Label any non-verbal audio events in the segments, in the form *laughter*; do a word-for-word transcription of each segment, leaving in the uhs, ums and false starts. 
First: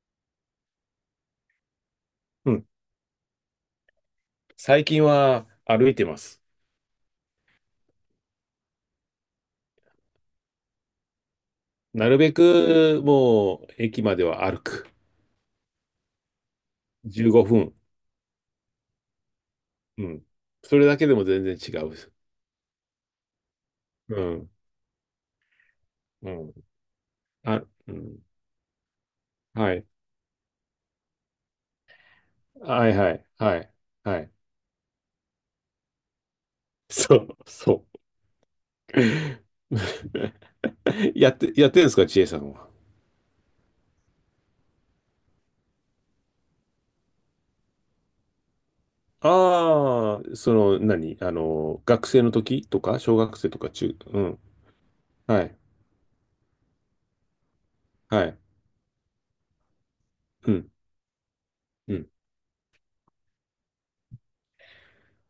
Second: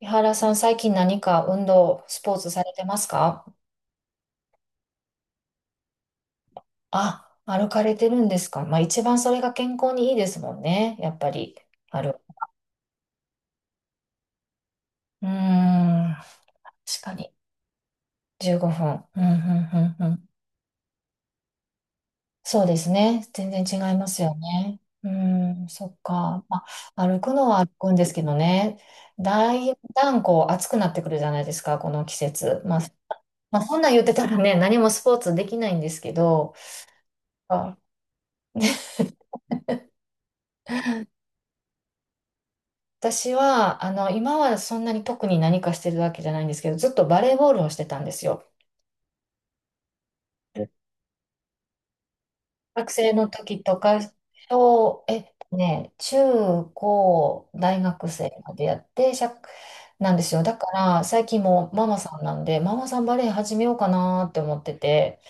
井原さん、最近何か運動、スポーツうさん。れてますか？最近は歩いてます。あ、歩かれてるんですか？まあ一番それが健康にいいですもんね。やっぱり、あなるる。べくもう駅までは歩く。うーん、確か15に。分。じゅうごふん。うん、うん、うん、ううん。ん。それだけでも全然違う。そうですね。全然違いまうすよん。ね。うーん、そっうか。ん。まあ、歩くのあ、は歩くうんですん。けどね。だはいい。だんこう暑くなってくるじゃないですか、この季節。まあ、はいはい。はまあ、い。そんなん言ってはたい。らね、何もスポーツできないんですけど、そう。あ そ *laughs* う。*laughs* やって、やってるんですか、ちえさんは？私は、あの、今はそんなに特に何かしてるわけじゃないんですけど、ずっとバレーボールをしてたんですよ。ああ、その、何あの、学生の時と学か、生小の学生と時かと中、か、うん。小、えっはとい。ね、中高大学は生い。までやって、しゃ、なんですよ。うだかん。ら、最近もマうマん。さんなんで、ママさんバレー始めようかなって思ってて、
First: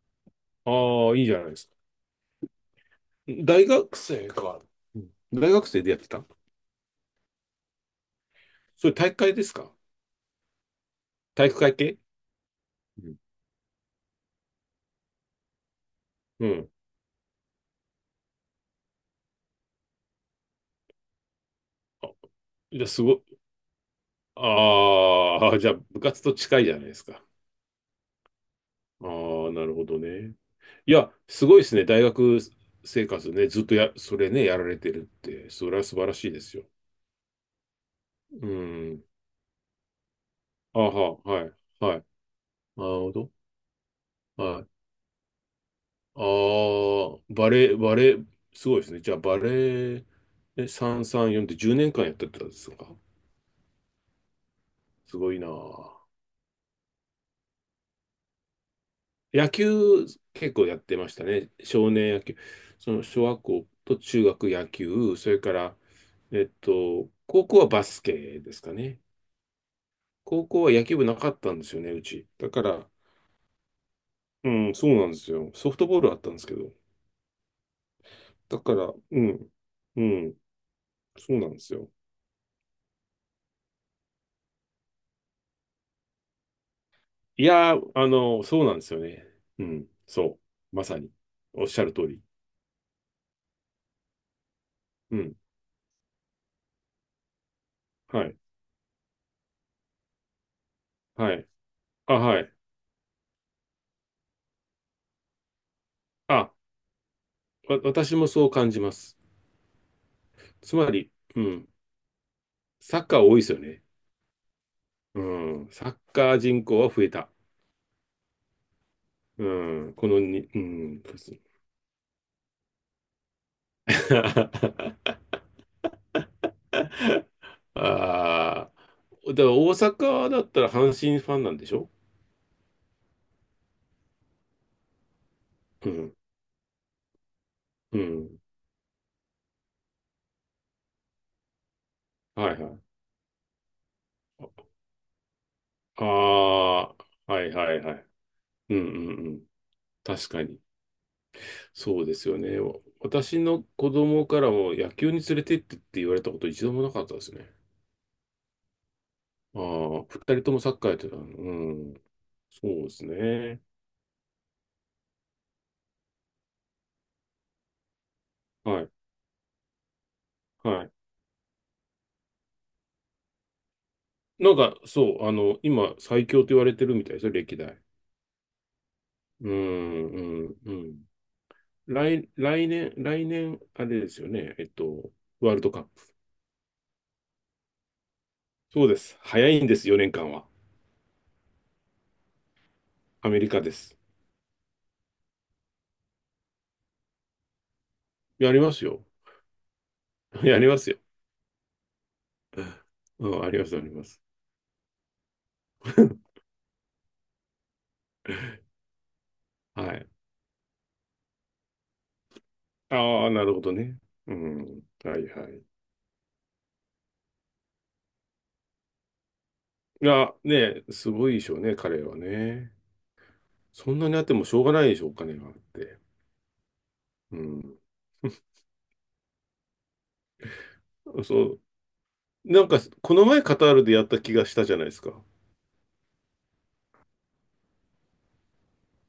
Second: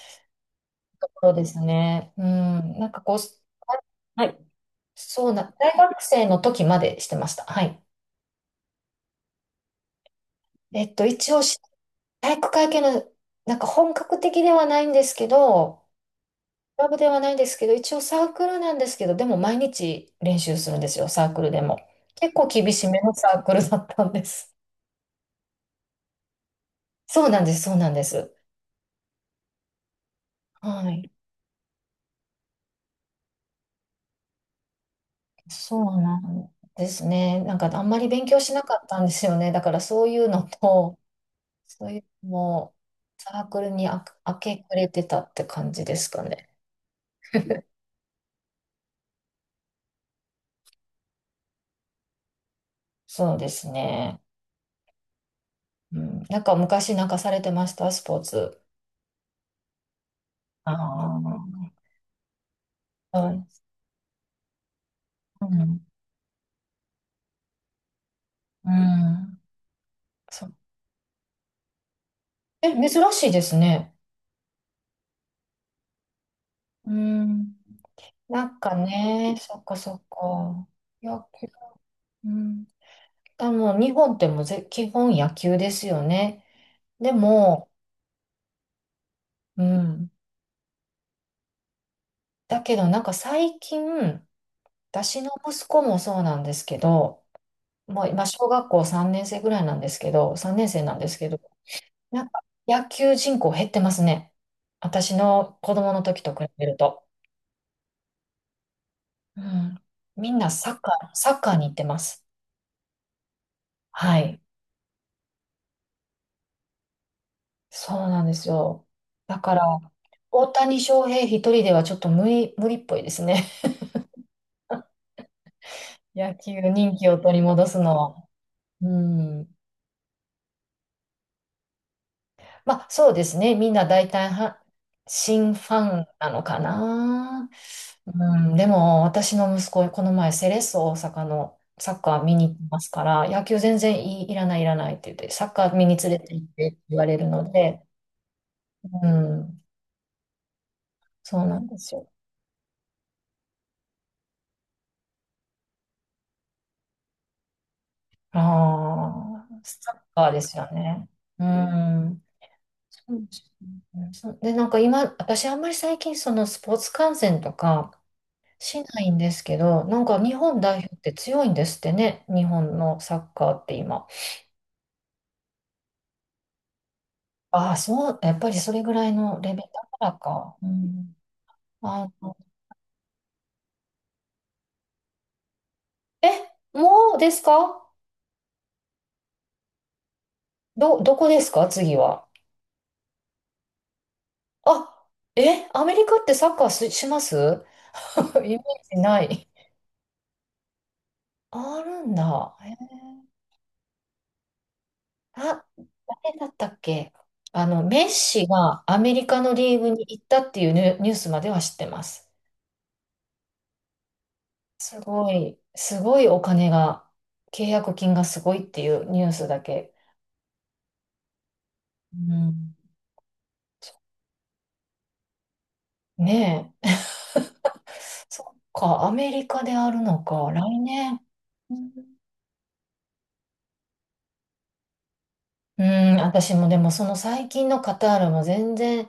とああ、いこいろじゃでないですす。ね。うん、なんかこう、大学は生い、か。うん、そうな、大学大生でやっ学てた。生の時までしてました。はい。それ、体育会ですか？えっと、一応体育し、会系。体育会系うの、ん。なんか本格的ではないんですけど、うん。クラブではないんですけど、一応サークルなんですけど、でも毎日練習するんですよ、サークルでも。あ、結構厳じゃしあ、めすごのい。サークルだったんです。ああ、じゃあ、部活と近いじゃないですか。そうなんです、そうなんです。ああ、なるほどね。はいい。や、すごいですね。大学生活ね、ずっとや、それね、やられてるって、それそはう素晴らなしいでんすよ。ですね。なんかあんまり勉強うしなかったん。んですよね。だからそういうのあと、は、はい、そうはいうい。のも、なるほど。サークルにあ明けはい。暮れてたって感じですあかね。あ、バ *laughs* レー、バレー、すごいですね。じゃあ、バレー、え、さんさんよんってじゅうねんかんやってたんですか？そうですね。すごいなぁ。うん、なんか昔なんかされてました、スポーツ。野球、結構あやってましたね。あ、少年野球。その小は学い。校と中学野球、それうから、ん、えっと、高校はバスケですうかね。ん、そ高う。校は野球部なかったんですよね、うち。だかえ、ら、珍しいですね。うん、そうなんですよ。ソフトボールあったんですけど。うん、なだんかから、うね、ん、そっかそっうん、か。野そう球、なんですよ。うん。あ、もう日本ってもうぜ基本野球ですよね。でいも、やー、あの、そうなんですよね。ううん、ん。そう。まさに。おっしゃる通り。だけどなんか最近、う私のん、息子もそうなんですけど、もうは今い、小学校さん生ぐらいなんですけど、さん生なんですけはど、い。あ、なんはかい。野球人口減ってますね。私の子供の時と比あ、べると。わ、私もそう感じます。うん。みんなサつッまカー、り、サッうカーにん、行ってます。サッカー多いですよね。はい。うん、サッカー人口は増えた。そうなんですよ。だうから、ん、この大に、う谷ん、翔平一人ではちょっと無理、無理っぽいですね。*laughs* *laughs* 野球人気を取り戻すのは。あうあ、だかん。ら大阪だったら阪神ファンなんでしょまあ、そうですね。みんな大体は、新フうァンん、なのかな。ううん、ん、でも、私の息子、この前、セレッソ大阪のサッカー見には行いきはまい。すから、野球全然いい、いらない、いらないって言って、サッカー見にあ連れて行ってってあ、言われるはのいはで、いはい。うんううんうん。ん、確かに。そうなんですそよ。うですよね。私の子供からも野球に連れてってって言われたこと一度もなかったですね。あああ、あ、サッ二カーで人とすもよサッカーやっね。てたの。ううん。ん。そうですそうですね。ね。そうで、なんか今、私あんまり最近、そのスポーツ観戦とか、しはい。ないんですけど、なんか日本代はい。表って強いんですってね、日本のサッカーって今。なんか、そう、あの、今、最強と言われてるみたいですよ、歴ああ、代。そう、やっぱりそれぐらいのうレベルだかん、らうか。ん、ううん。ん、あ来、の、来年、来年、あれですよね、えっと、ワールドカップ。え、もうですか？そうです。早いんです、よねんかんは。ど、どこですか次は。アメリカです。あ、え、アメリカってサッカーし、します *laughs* イやメーりますジよ。ない。*laughs* やりますよ。あるんだ。えうん、あります、あります。あ、誰だったっけ？あの、メッシがアメリカの *laughs* リーグはにい。行ったっていうニュニュースまでは知ってます。ああ、なるほどね。うん。すはいごはい、い。すごいお金が、契約金がすごいっていうニュースだけ。いや、ね、すごいでしょうね、彼はうね。ん。そんなにあってもしょうがないでしょう、お金があって。ねえ。うん。*laughs* そっか、アメリカであるのか、来年。そう、うんなんか、この前カタールでやった気がしたじゃないですか。うん、私もでもその最近のカタールも全然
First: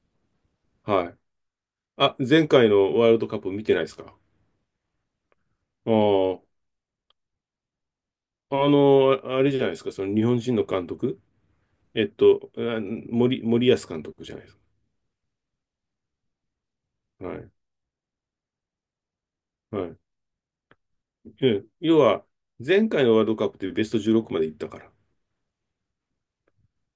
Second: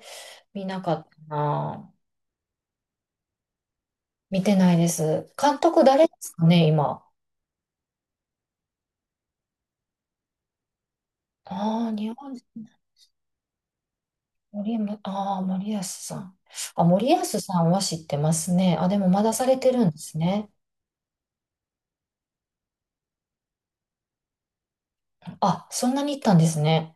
見なかっはい。たな。あ、前回のワールドカップ見てないですか？見てないです。監督あ誰ですかね、今。あ、あの、あれじゃないですか、その日本人の監督。ああ、えっ日本人。と、あ森、森保監督じゃないです森山、ああ、森保さん。あ、森保か。はい。さんは知ってますね。あ、でもまだされてるはんでい。すね。うん要は、前回のワールドカップでベストじゅうろくまで行ったから。あ、そんなに行ったんですね。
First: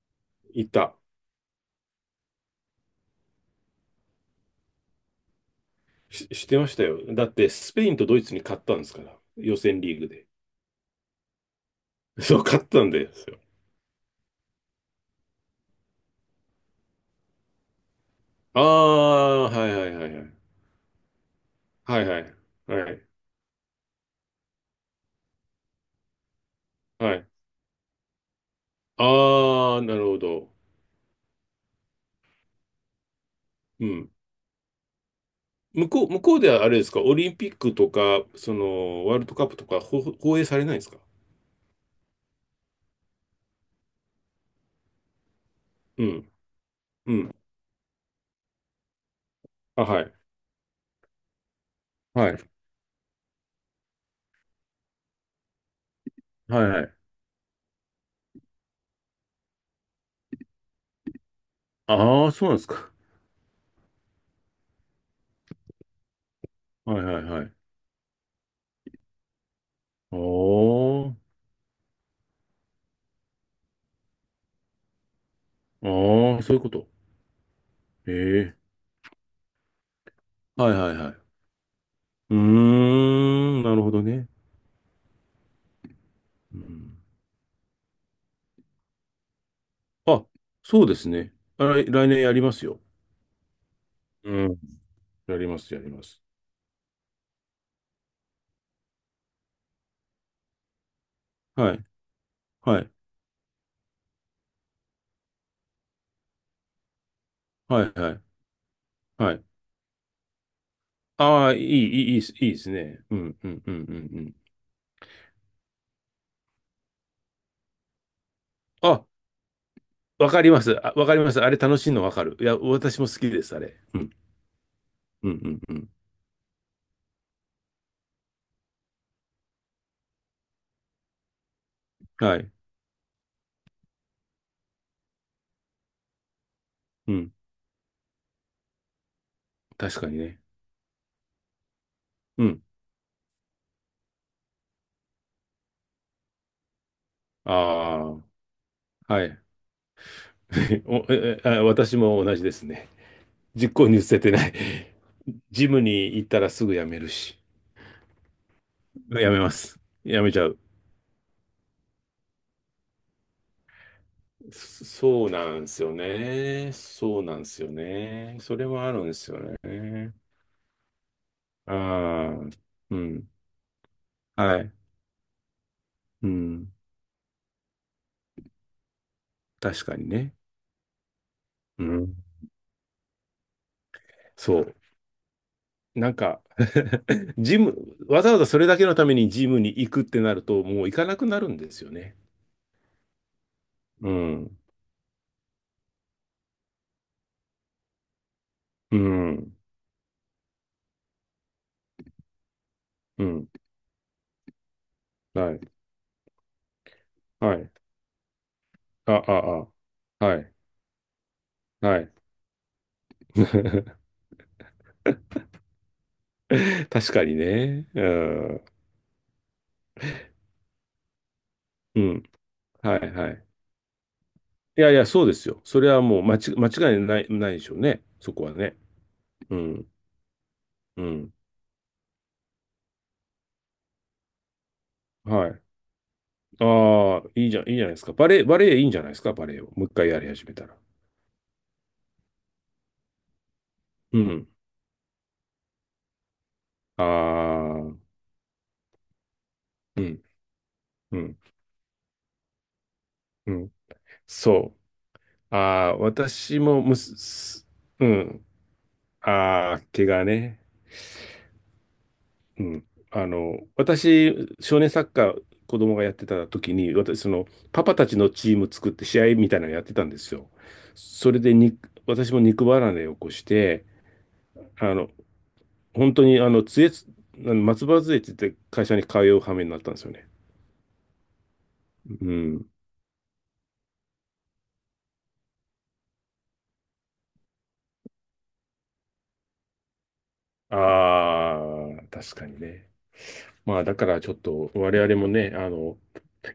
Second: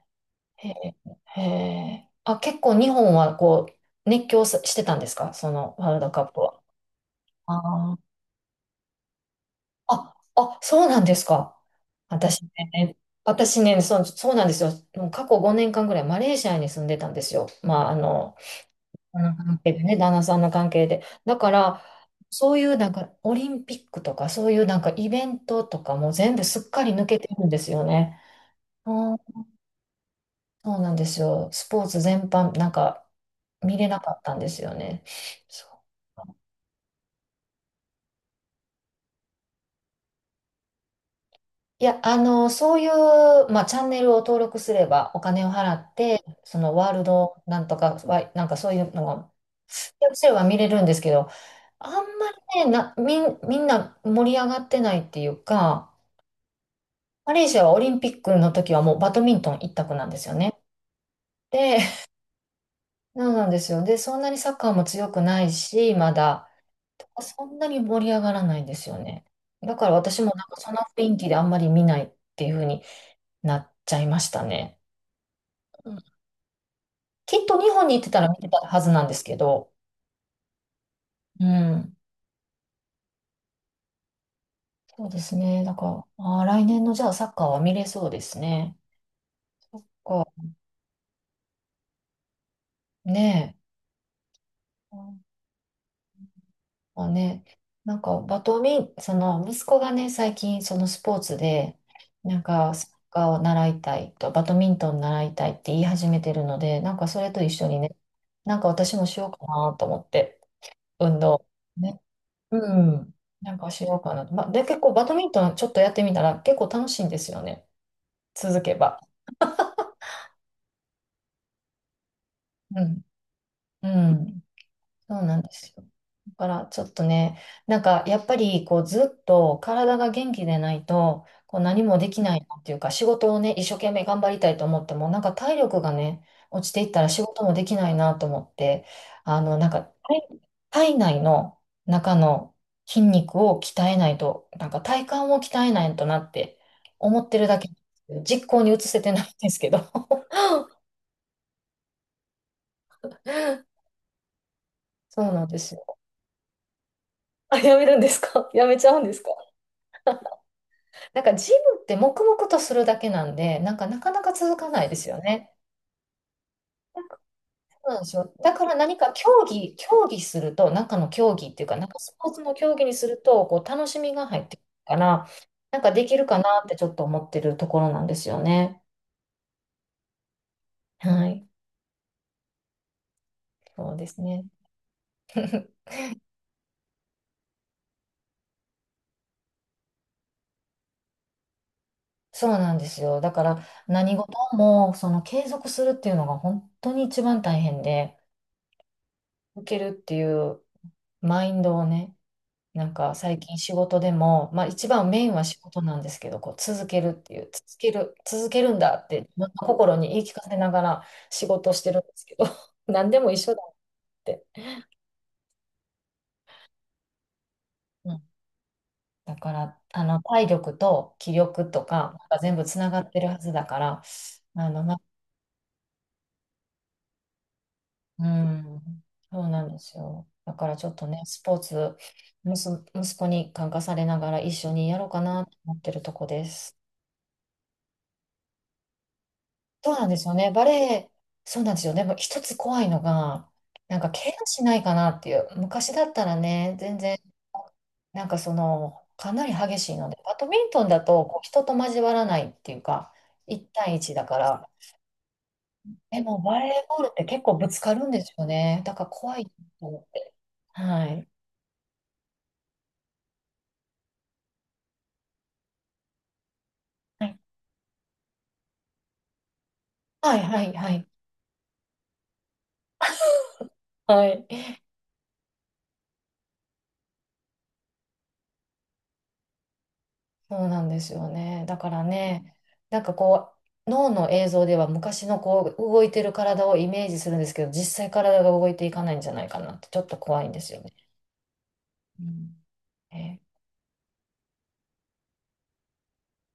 行へっえ、た。へえ。あ、結構日本はこう、熱狂さしてたんですか？そのワールドカし、ップしては。ましたよ。だって、スペイあンーとドイツに勝ったんですから。予選リーグあ、で。あ、そうなんですか。*laughs* そ私う、勝ったんね、ですよ。私ね、そう、そうなんですよ。もう過去ごねんかんぐらいマレーシアに住んでたんですよ。まあ、あの、ああのあ、関は係いではいね、は旦い那はい。さんの関係で。だから、はいはい。そういうなはんい。かオリンピックとか、そういうなんかイベントとかも全部すっかり抜はけい。てるんですよね。ああ、なるほど。そうなんですよ。スポーツ全般、なんか、見うれなん。かったんですよね。そう向こう、向こうではあれですか、オリンピックとか、その、ワールドカップとか、ほ放映されないんですか？いや、あの、そういう、まあ、チャンネルを登録すれば、お金を払っうて、ん。そのワールうん。ドなんとか、わなんかそういうのが、あ、はやすい。れば見れるんですけど、あんまはい。りね、な、みん、みんな盛り上がってないっていうか、はいはい。マレーシアはオリンピックの時はもうバドミントン一択なんですよね。で、*laughs* ああ、そうなんですか。そうなんですよ。で、そんなにサッカーも強くないし、まだ。はいはいはそい。んなに盛り上がらないんですよね。だから私もなんかその雰おー。囲気であんまり見ないっていう風になっちゃいましたね。うん、ああ、そういうこと。きっと日本に行ってえたら見てえ。たはずなんですけど。はいはいはい。うん。うーん、なるほどね。そうですね。だから、あー、う来年のん、じゃあサッカーは見れそうですね。そっか。あ、そうですね。あ、来来年やりますよ。ねうん。え。やります、やります。もうね、なんかバドミン、その息子がね、最近そのスポーツはで、い。なんかはサい。ッカーを習いたいと、バドミントン習いたいって言い始めてるので、なんかそれと一緒にはいね、はい。なんか私もしようはい。かなと思って、運動。ああ、いい、ね。いい、いいですいいでうすね。ん。うん、うなんん、かうん、しうん、ようかうなと。ん。まあ、で、結構バドミントンちょっとやってみたら結構楽しいんですよね。続けば。あ、わかります。あ、わかります。あれ楽しいのわかる。いや、う私ん。も好きです、あれ。うん。うん。そううなんでん、すうん、うよ。ん。だからちょっとね、なんかやっぱりこうずっと体が元気でないとこう何もできはないい。なっていうか仕事をね、一生懸命頑張りたいと思ってもなんか体力がね、落ちていったらう仕ん。事もできないなと思って、あのなんか確かに体ね。体内の中うのん。筋肉を鍛えないと、なんか体幹を鍛えないとなって思ってるだけ、あ実行に移せてあ、なはいんい。ですけど。*laughs* *laughs* お、え、えあ、私も同じですね。実行に移せてない。そうなん *laughs* でジすムよ。に行ったらすぐ辞めるし。あ、やめるんですか？ *laughs* やめちゃうんで辞すか？めます。辞めちゃう。なんかジムって黙々とするだけなんで、なんかなかなか続かなそいですよそうね。なんですよね。そうなんですよそうなんですよ。ね。だそかれらはあ何るんかで競すよ技、競ね。技すると、中の競技っていうあか、なんかスポーツあ、の競技にうするん。と、こう楽しみが入ってくはるい。から、なんかできるうかなっん。てちょっと思ってるところなんですよね。確かにね。はい。うん。そうですね。そう。*laughs* なんか *laughs* ジム、わざわざそれだけのためにジムに行くってなると、もう行かなくなるんですよね。そうなんですよ。だからう何事ん。もその継続するっていうのが本当に一番大変で、うん。受けるっていうマインドをね、なんかう最ん。近仕事でも、まあ一番メインはは仕い。事なんですけど、こう続けるっていう、は続い。ける、続けるんだっあ、て自あ、分のあ。心に言い聞はかい。せながら仕事してはるんでい。すけど、*laughs* 何でも一緒だっ *laughs* て。確かにね。ううん。ん。だから、あの、体力と気力とうか、ん。なんか全部つなはがっい、てるははい。ずだから、あいの、やいな、や、そうですよ。それはもう間違、間違いない、ないでしょうね。うそこはね。ん、そううなんでん。すよ。だからちょっうとね、ん。スポーツ、息息子に感化されながら一緒にやろうかなはとい。思ってるとこです。ああ、いいじゃん、いいじゃないですか。バレエ、バレエいいんじゃないですか、バレエを。もう一そうなん回でやすりよ始ね。めバたレら。エ、そうなんですよね。でも一つ怖いのが、なんかう怪我ん。しないかなっていう。昔だったらね、全あ然、あ、うん、なんかその、かなり激しいので、バうドミントンだとん、こう人と交わらないっていうか、ういちん。対いちだから、そう。ああ、でもバ私レーもむボールっす、て結構ぶすつかうるんですよん。ね。だから怖いああ、と思っ怪我て。ね。はい。うん。あの、私、少年サッカー、子供がやってた時に、私、はそい、の、パパたちのチーム作って試合みたいなのやってたんですはい、よ。はい、はい。それでに、私も肉離れを起こして、はい。あの、本当に、あの、杖つ、あの松葉杖つって会社に通う羽目になったんですよね。そうなんですよね。だからうね、ん。なんかこう、脳の映像では昔のこう、動いてる体をイメージするんですけど、実際体が動いていかないんじゃないかなって、ちょっと怖いんですよね。ああ、う確かん。にね。えーまあ、だからちょっと我々もね、あの、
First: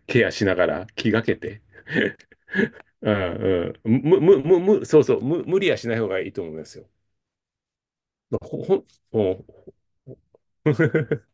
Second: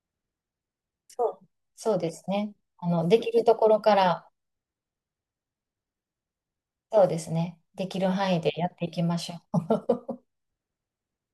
ケアしながら気がけそうて、そうですね。あの、うできるところんうかん、む、ら、む、む、む、そうそう、む、無理はしない方がいいと思いますよ。そうですね。できる範囲でほ、やってほ、いきましほ。 ょう。*laughs*